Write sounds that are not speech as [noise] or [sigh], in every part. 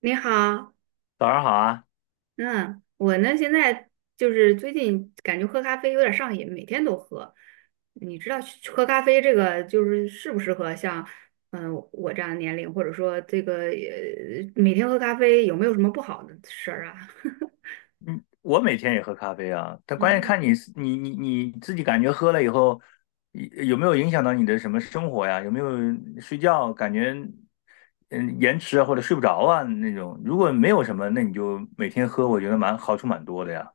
你好，早上好啊。嗯，我呢现在就是最近感觉喝咖啡有点上瘾，每天都喝。你知道去喝咖啡这个就是适不适合像我这样的年龄，或者说这个每天喝咖啡有没有什么不好的事儿啊？嗯，我每天也喝咖啡啊，但关键 [laughs] 看你是你你你自己感觉喝了以后，有没有影响到你的什么生活呀？有没有睡觉感觉嗯延迟啊或者睡不着啊那种？如果没有什么，那你就每天喝，我觉得蛮好处蛮多的呀。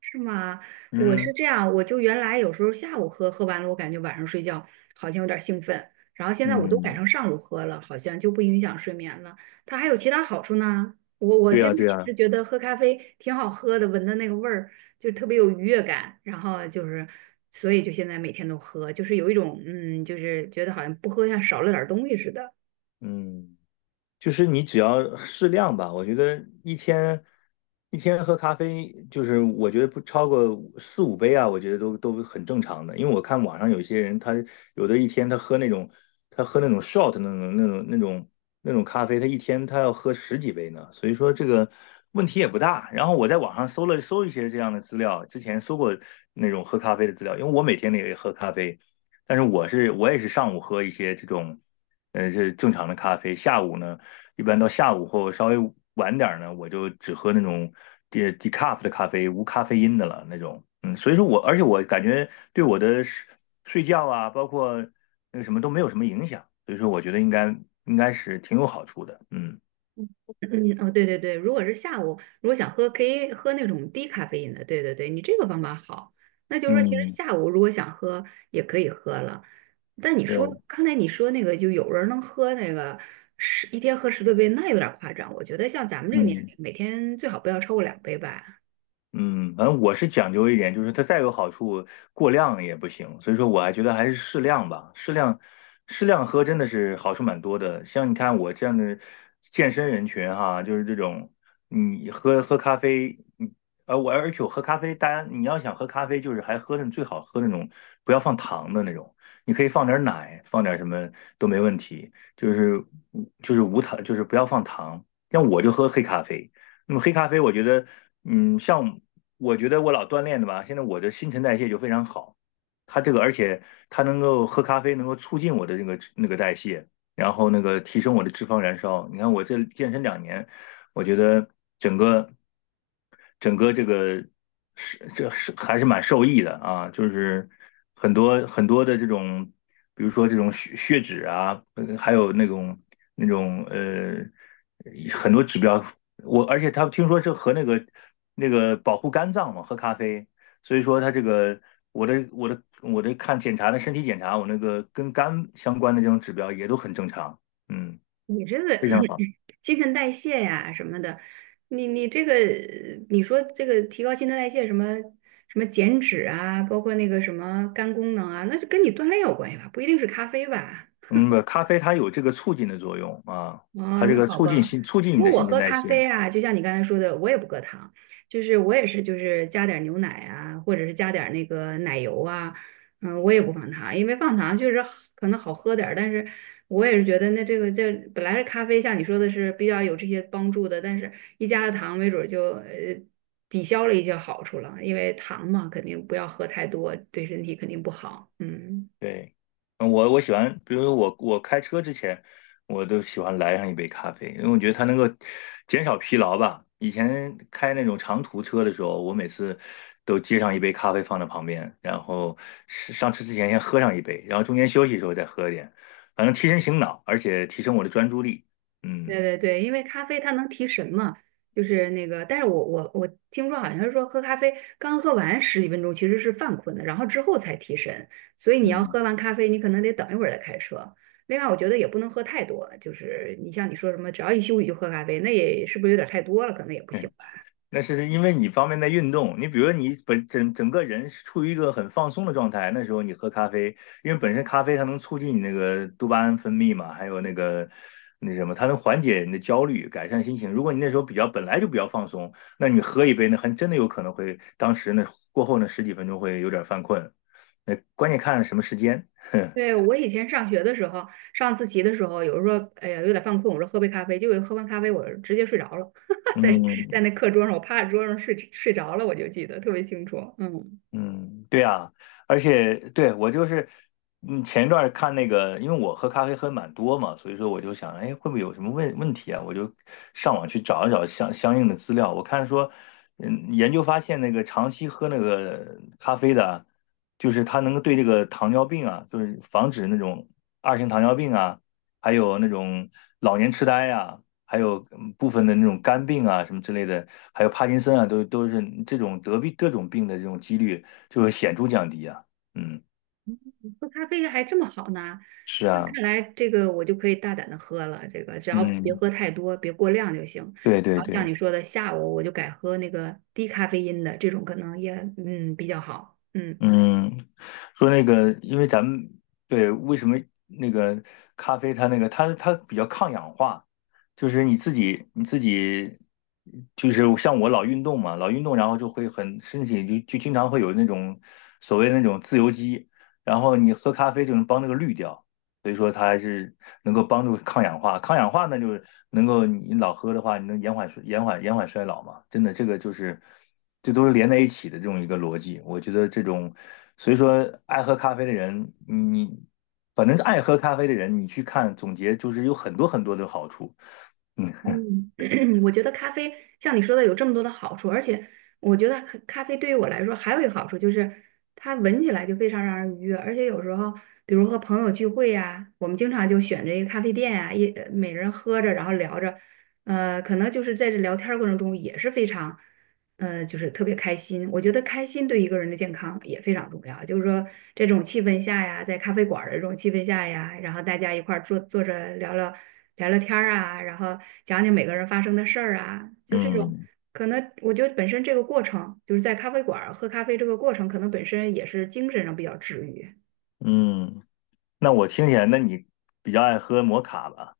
是吗？我是嗯这样，我就原来有时候下午喝，喝完了我感觉晚上睡觉好像有点兴奋，然后现在我都改嗯，成上午喝了，好像就不影响睡眠了。它还有其他好处呢。我对现呀在对只呀，是觉得喝咖啡挺好喝的，闻的那个味儿就特别有愉悦感，然后就是所以就现在每天都喝，就是有一种就是觉得好像不喝像少了点儿东西似的。嗯。就是你只要适量吧，我觉得一天喝咖啡，就是我觉得不超过四五杯啊，我觉得都很正常的。因为我看网上有些人，他有的一天他喝那种 shot 那种咖啡，他一天要喝十几杯呢，所以说这个问题也不大。然后我在网上搜了搜一些这样的资料，之前搜过那种喝咖啡的资料，因为我每天也喝咖啡，但是我也是上午喝一些这种。是正常的咖啡。下午呢，一般到下午或稍微晚点儿呢，我就只喝那种 decaf 的咖啡，无咖啡因的了那种。嗯，所以说我，而且我感觉对我的睡觉啊，包括那个什么都没有什么影响，所以说我觉得应该是挺有好处的。嗯嗯，哦，对对对，如果是下午，如果想喝，可以喝那种低咖啡因的。对对对，你这个方法好。那就是说，其实嗯，下午如果想喝，也可以喝了。但你对，说刚才你说那个，就有人能喝那个十一天喝十多杯，那有点夸张。我觉得像咱们这个年嗯。龄，每天最好不要超过两杯吧。嗯，反正我是讲究一点，就是它再有好处，过量也不行。所以说，我还觉得还是适量吧，适量，适量喝真的是好处蛮多的。像你看我这样的健身人群哈，就是这种，你喝咖啡，而且我喝咖啡，大家你要想喝咖啡，就是还喝那最好喝那种不要放糖的那种，你可以放点奶，放点什么都没问题，就是就是无糖，就是不要放糖。像我就喝黑咖啡。那么黑咖啡，我觉得，像我觉得我老锻炼的吧，现在我的新陈代谢就非常好。它这个，而且它能够喝咖啡，能够促进我的那个代谢，然后那个提升我的脂肪燃烧。你看我这健身2年，我觉得整个整个这个是这是还是蛮受益的啊，就是很多很多的这种，比如说这种血脂啊，还有那种那种呃很多指标，而且他听说是和那个保护肝脏嘛，喝咖啡，所以说他这个我的看检查的身体检查，我那个跟肝相关的这种指标也都很正常，嗯，你这个非常好。新陈代谢呀什么的，你这个你说这个提高新陈代谢什么什么减脂啊，包括那个什么肝功能啊，那就跟你锻炼有关系吧，不一定是咖啡吧。嗯，不，咖啡它有这个促进的作用啊，它哦，这那个好吧。促进不你过的我新陈喝代咖谢。啡啊，就像你刚才说的，我也不搁糖，就是我也是就是加点儿牛奶啊，或者是加点儿那个奶油啊，我也不放糖，因为放糖就是好可能好喝点儿但是我也是觉得那这个这本来是咖啡，像你说的是比较有这些帮助的，但是一加了糖，没准儿就抵消了一些好处了，因为糖嘛，肯定不要喝太多，对身体肯定不好，嗯。对。我喜欢，比如说我开车之前，我都喜欢来上一杯咖啡，因为我觉得它能够减少疲劳吧。以前开那种长途车的时候，我每次都接上一杯咖啡放在旁边，然后是上车之前先喝上一杯，然后中间休息的时候再喝一点，反正提神醒脑，而且提升我的专注力。对嗯对对，因为咖啡它能提神嘛，就是那个，但是我听说好像是说喝咖啡刚喝完十几分钟其实是犯困的，然后之后才提神，所以你要嗯。喝完咖啡，你可能得等一会儿再开车。另外，我觉得也不能喝太多，就是你像你说什么，只要一休息就喝咖啡，那也是不是有点太多了？可能也不行吧。那是因为你方面在运动，你比如说你整个人是处于一个很放松的状态，那时候你喝咖啡，因为本身咖啡它能促进你那个多巴胺分泌嘛，还有那个那什么，它能缓解你的焦虑，改善心情。如果你那时候比较本来就比较放松，那你喝一杯，那还真的有可能会当时那过后那十几分钟会有点犯困，那关键看什么时间。[laughs] 对，我以前上学的时候，上自习的时候，有时候哎呀有点犯困，我说喝杯咖啡，结果喝完咖啡我直接睡着了，[laughs] 在在嗯那课桌上，我趴在桌上睡着了，我就记得特别清楚，嗯。嗯，对啊，而且对我就是，前一段儿看那个，因为我喝咖啡喝蛮多嘛，所以说我就想，哎，会不会有什么问题啊？我就上网去找一找相应的资料。我看说，研究发现那个长期喝那个咖啡的啊，就是它能够对这个糖尿病啊，就是防止那种2型糖尿病啊，还有那种老年痴呆啊，还有部分的那种肝病啊什么之类的，还有帕金森啊，都是这种得病这种病的这种几率。就会显著降低啊。嗯，喝咖啡还这么好呢？是那啊，看来这个我就可以大胆的喝了，这个只要别嗯，喝太多，别过量就行。对对然后像对。你说的，下午我就改喝那个低咖啡因的，这种可能也比较好。嗯。嗯，说那个，因为咱们，对，为什么那个咖啡它那个它比较抗氧化，就是你自己就是像我老运动嘛，老运动然后就会很身体就经常会有那种所谓那种自由基，然后你喝咖啡就能帮那个滤掉。所以说它还是能够帮助抗氧化。抗氧化呢，就是能够你老喝的话，你能延缓衰老嘛？真的，这个就是这都是连在一起的这种一个逻辑。我觉得这种，所以说爱喝咖啡的人，你反正爱喝咖啡的人，你去看总结，就是有很多很多的好处。嗯嗯，[clears throat] 我觉得咖啡像你说的有这么多的好处，而且我觉得咖啡对于我来说还有一个好处就是它闻起来就非常让人愉悦，而且有时候比如和朋友聚会呀、我们经常就选着一个咖啡店呀、每人喝着然后聊着，可能就是在这聊天儿过程中也是非常就是特别开心。我觉得开心对一个人的健康也非常重要。就是说，这种气氛下呀，在咖啡馆儿的这种气氛下呀，然后大家一块儿坐着聊聊天儿啊，然后讲讲每个人发生的事儿啊，就这种。嗯可能我觉得本身这个过程，就是在咖啡馆儿喝咖啡这个过程，可能本身也是精神上比较治愈。嗯。那我听起来，那你比较爱喝摩卡吧？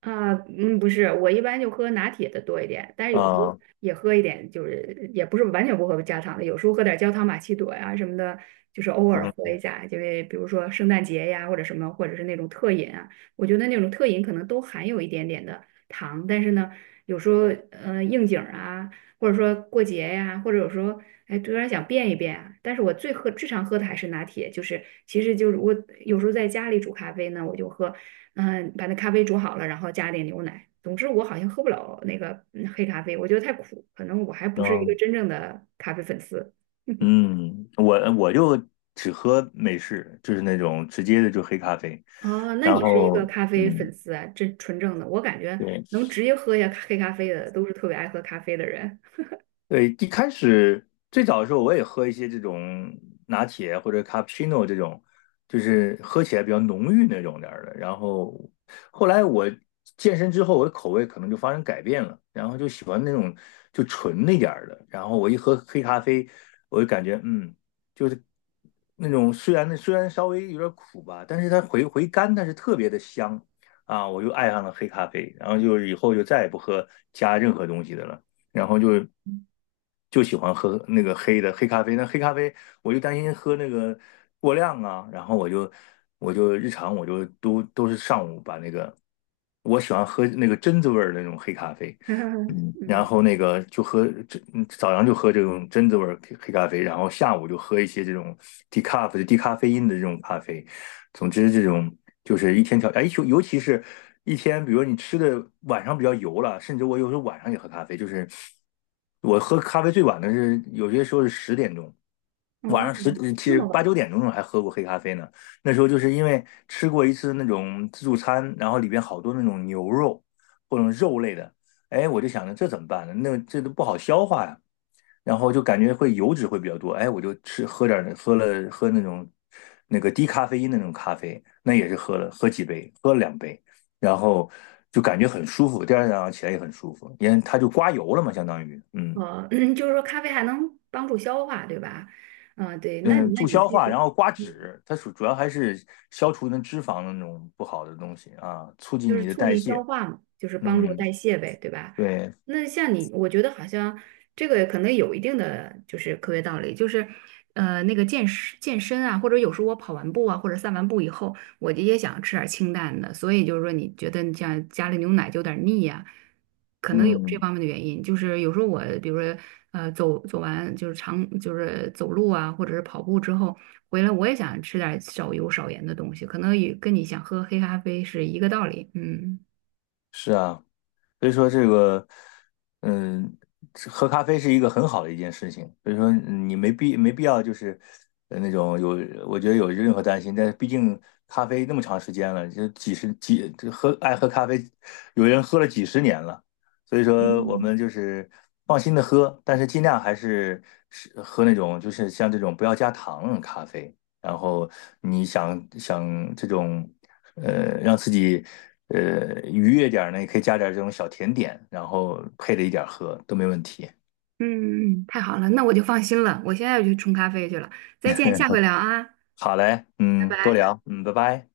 啊，嗯，不是，我一般就喝拿铁的多一点，但是有时候啊，也喝一点，就是也不是完全不喝加糖的，有时候喝点焦糖玛奇朵呀什么的，就是偶尔喝嗯一下，就是比如说圣诞节呀或者什么，或者是那种特饮啊，我觉得那种特饮可能都含有一点点的糖，但是呢，有时候应景儿啊，或者说过节呀，或者有时候哎突然想变一变啊，但是我最常喝的还是拿铁，就是其实就是我有时候在家里煮咖啡呢，我就喝。把那咖啡煮好了，然后加点牛奶。总之，我好像喝不了那个黑咖啡，我觉得太苦，可能我还不是一个嗯。真正的咖啡粉丝。[laughs] 嗯，我就只喝美式，就是那种直接的就黑咖啡，哦，那然你是一后个咖啡嗯，粉丝啊，这纯正的。我感觉对，能直接喝下黑咖啡的，都是特别爱喝咖啡的人。对，一开始最早的时候，我也喝一些这种拿铁或者 cappuccino 这种，就是喝起来比较浓郁那种点儿的。然后后来我健身之后，我的口味可能就发生改变了，然后就喜欢那种就纯那点儿的。然后我一喝黑咖啡，我就感觉就是那种虽然稍微有点苦吧，但是它回甘，但是特别的香啊，我就爱上了黑咖啡。然后就以后就再也不喝加任何东西的了。然后就喜欢喝那个黑咖啡。那黑咖啡我就担心喝那个过量啊，然后我就日常我就都是上午把那个，我喜欢喝那个榛子味儿的那种黑咖啡，[laughs] 然嗯，后那个就喝这早上就喝这种榛子味儿黑咖啡，然后下午就喝一些这种低咖啡因的这种咖啡。总之，这种就是一天调，哎，尤其是一天，比如你吃的晚上比较油了，甚至我有时候晚上也喝咖啡，就是我喝咖啡最晚的是有些时候是10点钟，晚哦，上十嗯其那实么八晚。九点钟还喝过黑咖啡呢。那时候就是因为吃过一次那种自助餐，然后里边好多那种牛肉或者肉类的，哎，我就想着这怎么办呢？那这都不好消化呀。然后就感觉会油脂会比较多，哎，我就吃喝点儿喝了喝那种那个低咖啡因的那种咖啡，那也是喝了2杯，然后就感觉很舒服，第二天早上起来也很舒服，因为它就刮油了嘛，相当于。嗯哦，[clears throat] 就是说咖啡还能帮助消化，对吧？嗯，对，那你嗯，那助你消这化，个。然后刮脂，它主要还是消除那脂肪的那种不好的东西啊，促就进是你的促代进消谢。化嘛，就是帮助嗯，代谢呗，对吧？对，那像你，我觉得好像这个可能有一定的就是科学道理，就是那个健身健身啊，或者有时候我跑完步啊，或者散完步以后，我就也想吃点儿清淡的，所以就是说你觉得你像加了牛奶就有点腻呀、可能有这嗯，方面的原因，就是有时候我，比如说，走完就是长就是走路啊，或者是跑步之后回来，我也想吃点少油少盐的东西，可能也跟你想喝黑咖啡是一个道理。嗯是啊。所以说这个，嗯，这喝咖啡是一个很好的一件事情。所以说你没必要就是那种，有，我觉得有任何担心。但是毕竟咖啡那么长时间了，就几十几这喝爱喝咖啡，有人喝了几十年了。所以说我们就是放心的喝，但是尽量还是喝那种就是像这种不要加糖的咖啡。然后你想想这种。让自己愉悦点儿呢，也可以加点儿这种小甜点，然后配着一点儿喝都没问题。嗯，太好了，那我就放心了，我现在就去冲咖啡去了。再见，下 [laughs] 回聊啊，好嘞，拜嗯，多拜。聊，嗯，拜拜。